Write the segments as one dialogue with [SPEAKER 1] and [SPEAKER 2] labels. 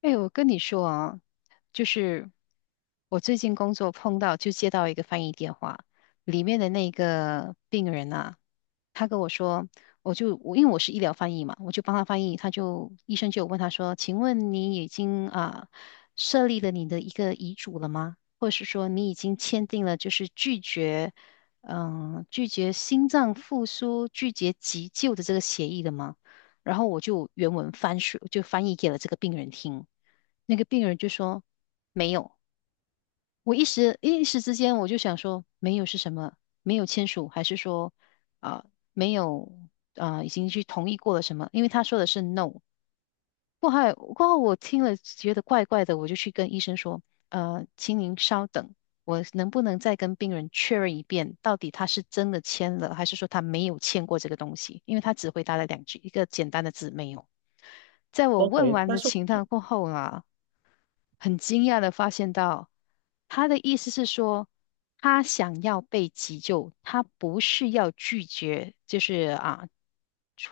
[SPEAKER 1] 哎，我跟你说啊，就是我最近工作碰到，就接到一个翻译电话，里面的那个病人啊，他跟我说，我就我因为我是医疗翻译嘛，我就帮他翻译，医生就有问他说，请问你已经设立了你的一个遗嘱了吗？或者是说你已经签订了就是拒绝心脏复苏、拒绝急救的这个协议了吗？然后我就原文翻书就翻译给了这个病人听，那个病人就说没有。我一时之间，我就想说，没有是什么？没有签署，还是说啊、没有已经去同意过了什么，因为他说的是 no。过后我听了觉得怪怪的，我就去跟医生说，请您稍等，我能不能再跟病人确认一遍，到底他是真的签了，还是说他没有签过这个东西？因为他只回答了两句，一个简单的字没有。在我问
[SPEAKER 2] OK，
[SPEAKER 1] 完
[SPEAKER 2] 但
[SPEAKER 1] 的
[SPEAKER 2] 是我
[SPEAKER 1] 情况过后很惊讶的发现到，他的意思是说，他想要被急救，他不是要拒绝，就是啊，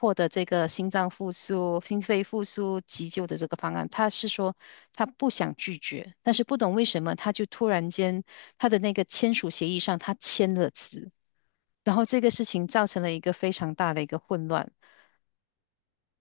[SPEAKER 1] 获得这个心脏复苏、心肺复苏急救的这个方案，他是说他不想拒绝，但是不懂为什么他就突然间他的那个签署协议上他签了字，然后这个事情造成了一个非常大的一个混乱。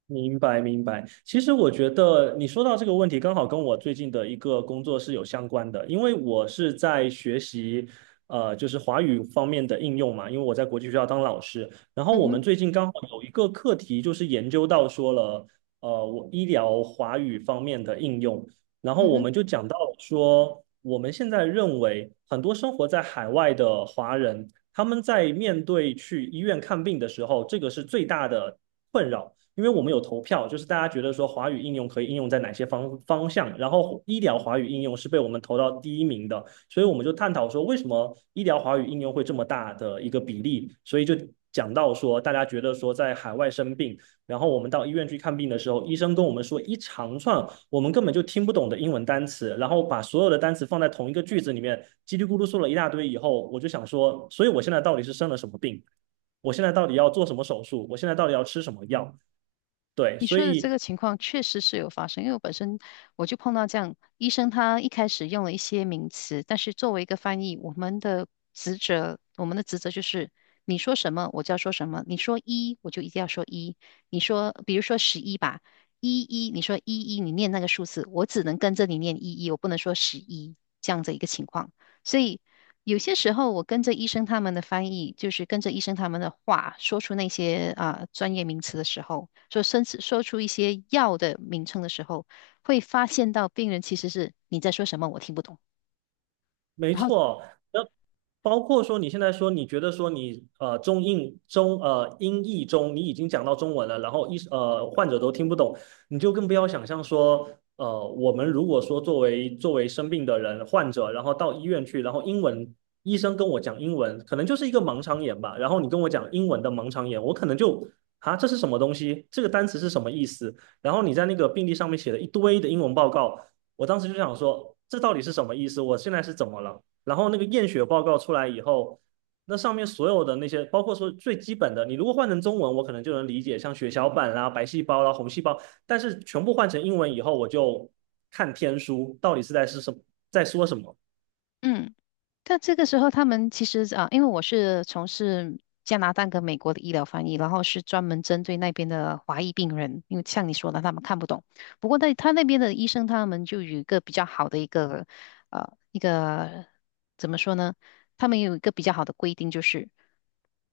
[SPEAKER 2] 明白，明白。其实我觉得你说到这个问题，刚好跟我最近的一个工作是有相关的，因为我是在学习，就是华语方面的应用嘛，因为我在国际学校当老师。然后
[SPEAKER 1] 嗯
[SPEAKER 2] 我们
[SPEAKER 1] 哼，
[SPEAKER 2] 最近刚好有一个课题，就是研究到说了，我医疗华语方面的应用。然后
[SPEAKER 1] 嗯
[SPEAKER 2] 我
[SPEAKER 1] 哼。
[SPEAKER 2] 们就讲到说，我们现在认为很多生活在海外的华人，他们在面对去医院看病的时候，这个是最大的困扰。因为我们有投票，就是大家觉得说华语应用可以应用在哪些方向，然后医疗华语应用是被我们投到第一名的，所以我们就探讨说为什么医疗华语应用会这么大的一个比例，所以就讲到说大家觉得说在海外生病，然后我们到医院去看病的时候，医生跟我们说一长串我们根本就听不懂的英文单词，然后把所有的单词放在同一个句子里面，叽里咕噜说了一大堆以后，我就想说，所以我现在到底是生了什么病？我现在到底要做什么手术，我现在到底要吃什么药。对，
[SPEAKER 1] 你
[SPEAKER 2] 所
[SPEAKER 1] 说的这
[SPEAKER 2] 以
[SPEAKER 1] 个情况确实是有发生，因为我本身我就碰到这样，医生他一开始用了一些名词，但是作为一个翻译，我们的职责就是你说什么我就要说什么，你说一我就一定要说一，你说比如说十一吧，一一你念那个数字，我只能跟着你念一一，我不能说十一这样的一个情况。所以有些时候，我跟着医生他们的翻译，就是跟着医生他们的话，说出那些专业名词的时候，说甚至说出一些药的名称的时候，会发现到病人其实是你在说什么，我听不懂。
[SPEAKER 2] 没
[SPEAKER 1] 然后，
[SPEAKER 2] 错。那包括说你现在说你觉得说你呃中印中呃英译中你已经讲到中文了，然后患者都听不懂，你就更不要想象说我们如果说作为生病的人患者，然后到医院去，然后医生跟我讲英文，可能就是一个盲肠炎吧，然后你跟我讲英文的盲肠炎，我可能就啊这是什么东西？这个单词是什么意思？然后你在那个病历上面写了一堆的英文报告。我当时就想说，这到底是什么意思？我现在是怎么了？然后那个验血报告出来以后，那上面所有的那些，包括说最基本的，你如果换成中文，我可能就能理解，像血小板啦、白细胞啦、红细胞，但是全部换成英文以后，我就看天书，到底是什么，在说什么。
[SPEAKER 1] 嗯，但这个时候，他们其实啊，因为我是从事加拿大跟美国的医疗翻译，然后是专门针对那边的华裔病人，因为像你说的，他们看不懂。不过在他那边的医生，他们就有一个比较好的一个呃一个怎么说呢？他们有一个比较好的规定，就是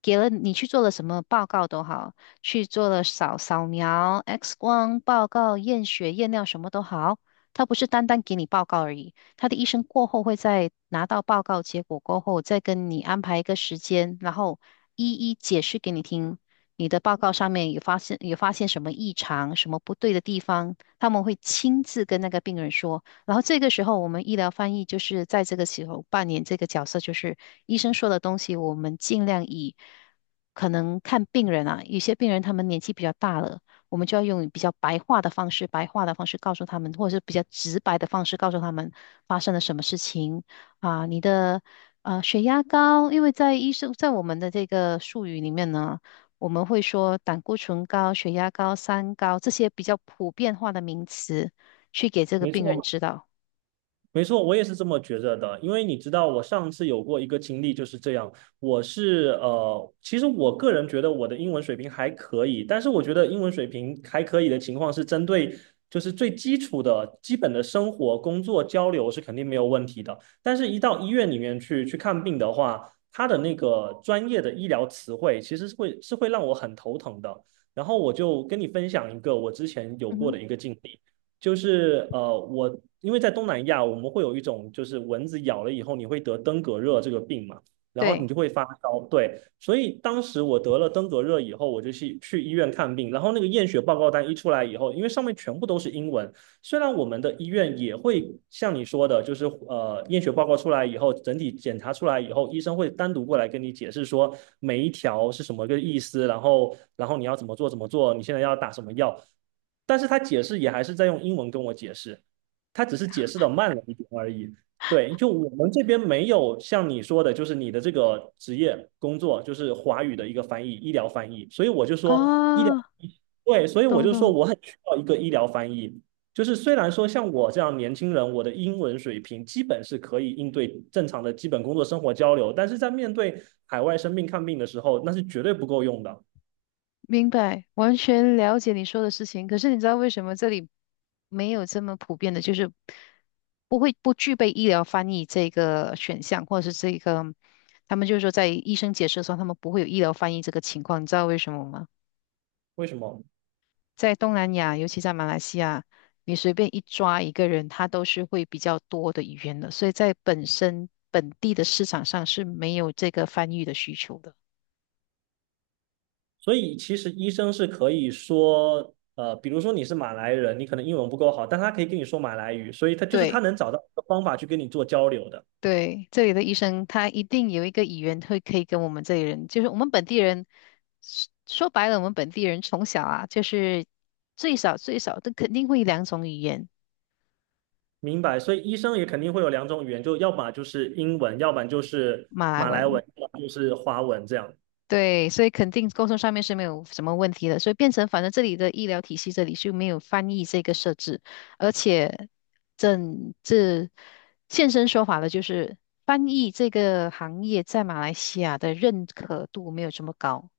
[SPEAKER 1] 给了你去做了什么报告都好，去做了扫描、X 光报告、验血、验尿什么都好，他不是单单给你报告而已。他的医生过后会在拿到报告结果过后，再跟你安排一个时间，然后一一解释给你听。你的报告上面有发现什么异常、什么不对的地方，他们会亲自跟那个病人说。然后这个时候，我们医疗翻译就是在这个时候扮演这个角色，就是医生说的东西，我们尽量以可能看病人啊，有些病人他们年纪比较大了，我们就要用比较白话的方式，白话的方式告诉他们，或者是比较直白的方式告诉他们发生了什么事情啊，你的血压高，因为在医生在我们的这个术语里面呢，我们会说胆固醇高、血压高、三高这些比较普遍化的名词，去给这个
[SPEAKER 2] 没
[SPEAKER 1] 病人
[SPEAKER 2] 错，
[SPEAKER 1] 知道。
[SPEAKER 2] 没错，我也是这么觉着的，因为你知道，我上次有过一个经历就是这样。我是其实我个人觉得我的英文水平还可以，但是我觉得英文水平还可以的情况是针对就是最基础的、基本的生活、工作交流是肯定没有问题的。但是，一到医院里面去看病的话，他的那个专业的医疗词汇其实是会让我很头疼的。然后我就跟你分享一个我之前有
[SPEAKER 1] 嗯
[SPEAKER 2] 过的
[SPEAKER 1] 哼，
[SPEAKER 2] 一个经历。就是我因为在东南亚，我们会有一种就是蚊子咬了以后你会得登革热这个病嘛，然后你
[SPEAKER 1] 对，
[SPEAKER 2] 就会发烧。对，所以当时我得了登革热以后，我就去医院看病，然后那个验血报告单一出来以后，因为上面全部都是英文，虽然我们的医院也会像你说的，就是验血报告出来以后，整体检查出来以后，医生会单独过来跟你解释说每一条是什么个意思，然后你要怎么做怎么做，你现在要打什么药，但是他解释也还是在用英文跟我解释，他只是解释的慢了一点而已。对，就我们这边没有像你说的，就是你的这个职业工作就是华语的一个翻译，医疗翻译，所以我就说医疗，
[SPEAKER 1] 啊，
[SPEAKER 2] 对，所以我
[SPEAKER 1] 懂
[SPEAKER 2] 就说
[SPEAKER 1] 懂。
[SPEAKER 2] 我很需要一个医疗翻译，就是虽然说像我这样年轻人，我的英文水平基本是可以应对正常的基本工作生活交流，但是在面对海外生病看病的时候，那是绝对不够用的。
[SPEAKER 1] 明白，完全了解你说的事情。可是你知道为什么这里没有这么普遍的，就是不具备医疗翻译这个选项，或者是这个，他们就是说在医生解释的时候，他们不会有医疗翻译这个情况。你知道为什么吗？
[SPEAKER 2] 为什么？
[SPEAKER 1] 在东南亚，尤其在马来西亚，你随便一抓一个人，他都是会比较多的语言的，所以在本地的市场上是没有这个翻译的需求的。
[SPEAKER 2] 所以其实医生是可以说，比如说你是马来人，你可能英文不够好，但他可以跟你说马来语，所以他就是他
[SPEAKER 1] 对。
[SPEAKER 2] 能找到一个方法去跟你做交流的。
[SPEAKER 1] 对，这里的医生他一定有一个语言会可以跟我们这里人，就是我们本地人，说白了，我们本地人从小啊，就是最少最少都肯定会两种语言，
[SPEAKER 2] 明白，所以医生也肯定会有两种语言，就要么就是英文，要不然就是
[SPEAKER 1] 马来
[SPEAKER 2] 马来
[SPEAKER 1] 文。
[SPEAKER 2] 文，要么就是华文这样。
[SPEAKER 1] 对，所以肯定沟通上面是没有什么问题的，所以变成反正这里的医疗体系这里是没有翻译这个设置，而且整这现身说法的就是翻译这个行业在马来西亚的认可度没有这么高。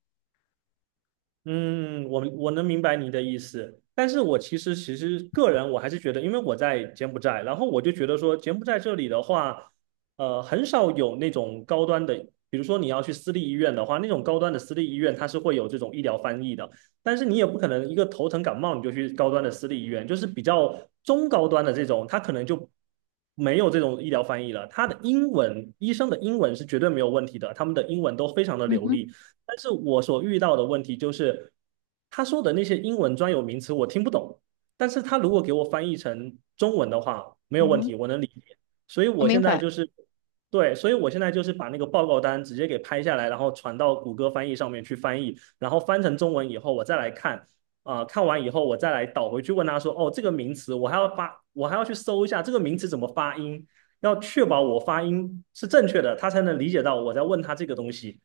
[SPEAKER 2] 嗯，我能明白你的意思，但是我其实个人我还是觉得，因为我在柬埔寨，然后我就觉得说柬埔寨这里的话，很少有那种高端的，比如说你要去私立医院的话，那种高端的私立医院它是会有这种医疗翻译的，但是你也不可能一个头疼感冒你就去高端的私立医院，就是比较中高端的这种，它可能就没有这种医疗翻译了，它的英文，医生的英文是绝对没有问题的，他们的英文都非常的
[SPEAKER 1] 嗯
[SPEAKER 2] 流
[SPEAKER 1] 哼，
[SPEAKER 2] 利。但是我所遇到的问题就是，他说的那些英文专有名词我听不懂，但是他如果给我翻译成中文的话，没有
[SPEAKER 1] 嗯
[SPEAKER 2] 问
[SPEAKER 1] 哼，
[SPEAKER 2] 题，我能理解。所以
[SPEAKER 1] 我
[SPEAKER 2] 我
[SPEAKER 1] 明
[SPEAKER 2] 现在
[SPEAKER 1] 白。
[SPEAKER 2] 就是，对，所以我现在就是把那个报告单直接给拍下来，然后传到谷歌翻译上面去翻译，然后翻成中文以后，我再来看，看完以后我再来倒回去问他说，哦，这个名词我还要发，我还要去搜一下这个名词怎么发音，要确保我发音是正确的，他才能理解到我在问他这个东西。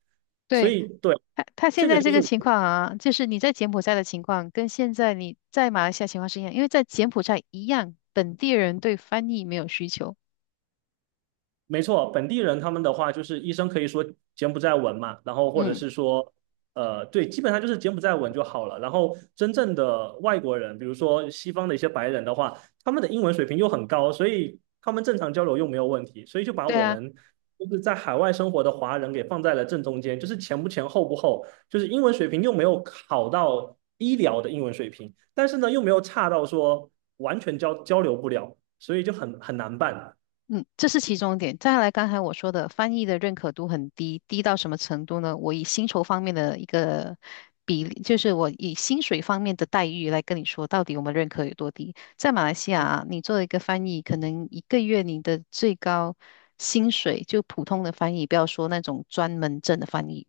[SPEAKER 2] 所
[SPEAKER 1] 对，
[SPEAKER 2] 以对，
[SPEAKER 1] 他现
[SPEAKER 2] 这个
[SPEAKER 1] 在
[SPEAKER 2] 就
[SPEAKER 1] 这
[SPEAKER 2] 是
[SPEAKER 1] 个情况啊，就是你在柬埔寨的情况，跟现在你在马来西亚情况是一样，因为在柬埔寨一样，本地人对翻译没有需求。
[SPEAKER 2] 没错，本地人他们的话就是医生可以说柬埔寨文嘛，然后或者
[SPEAKER 1] 嗯，
[SPEAKER 2] 是说，对，基本上就是柬埔寨文就好了。然后真正的外国人，比如说西方的一些白人的话，他们的英文水平又很高，所以他们正常交流又没有问题，所以就把
[SPEAKER 1] 对
[SPEAKER 2] 我
[SPEAKER 1] 啊，
[SPEAKER 2] 们就是在海外生活的华人给放在了正中间，就是前不前后不后，就是英文水平又没有好到医疗的英文水平，但是呢又没有差到说完全交流不了，所以就很难办。
[SPEAKER 1] 嗯，这是其中一点。再来，刚才我说的翻译的认可度很低，低到什么程度呢？我以薪酬方面的一个比例，就是我以薪水方面的待遇来跟你说，到底我们认可有多低。在马来西亚啊，你做一个翻译，可能一个月你的最高薪水，就普通的翻译，不要说那种专门证的翻译，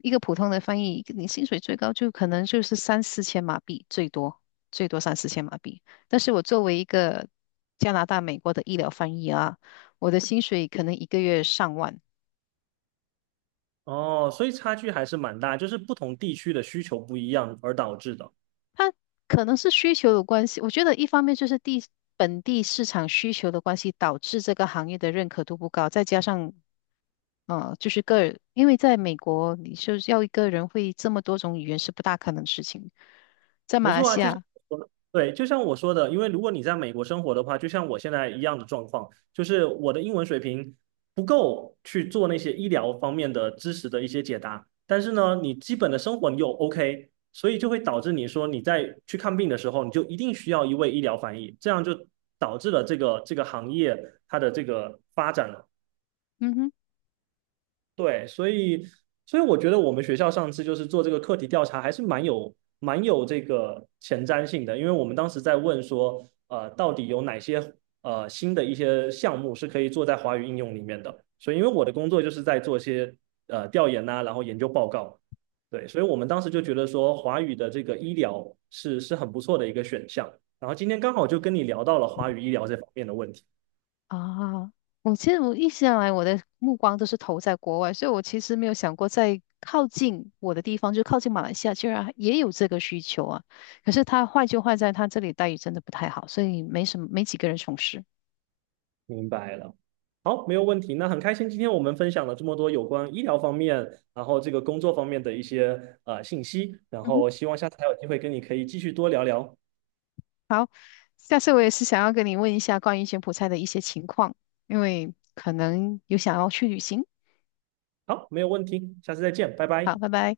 [SPEAKER 1] 一个普通的翻译，你薪水最高就可能就是三四千马币，最多最多三四千马币。但是我作为一个加拿大、美国的医疗翻译啊，我的薪水可能一个月上万。
[SPEAKER 2] 哦，所以差距还是蛮大，就是不同地区的需求不一样而导致的。
[SPEAKER 1] 它可能是需求的关系，我觉得一方面就是本地市场需求的关系，导致这个行业的认可度不高，再加上就是个，因为在美国，你就是要一个人会这么多种语言是不大可能的事情，在
[SPEAKER 2] 没
[SPEAKER 1] 马来
[SPEAKER 2] 错啊，
[SPEAKER 1] 西
[SPEAKER 2] 就像
[SPEAKER 1] 亚，
[SPEAKER 2] 我说的对，就像我说的，因为如果你在美国生活的话，就像我现在一样的状况，就是我的英文水平不够去做那些医疗方面的知识的一些解答，但是呢，你基本的生活你又 OK,所以就会导致你说你在去看病的时候，你就一定需要一位医疗翻译，这样就导致了这个行业它的这个发展了。
[SPEAKER 1] 嗯哼。
[SPEAKER 2] 对，所以我觉得我们学校上次就是做这个课题调查，还是蛮有这个前瞻性的，因为我们当时在问说，到底有哪些新的一些项目是可以做在华语应用里面的，所以因为我的工作就是在做一些调研呐、然后研究报告，对，所以我们当时就觉得说华语的这个医疗是很不错的一个选项，然后今天刚好就跟你聊到了华语医疗这方面的问题。
[SPEAKER 1] 啊，其实我一直以来我的目光都是投在国外，所以我其实没有想过在靠近我的地方，就靠近马来西亚，居然也有这个需求啊。可是它坏就坏在它这里待遇真的不太好，所以没什么，没几个人从事。
[SPEAKER 2] 明白了，好，没有问题。那很开心，今天我们分享了这么多有关医疗方面，然后这个工作方面的一些信息，然
[SPEAKER 1] 嗯哼，
[SPEAKER 2] 后希望下次还有机会跟你可以继续多聊聊。
[SPEAKER 1] 好，下次我也是想要跟你问一下关于柬埔寨的一些情况，因为可能有想要去旅行。
[SPEAKER 2] 好，没有问题，下次再见，拜拜。
[SPEAKER 1] 好，拜拜。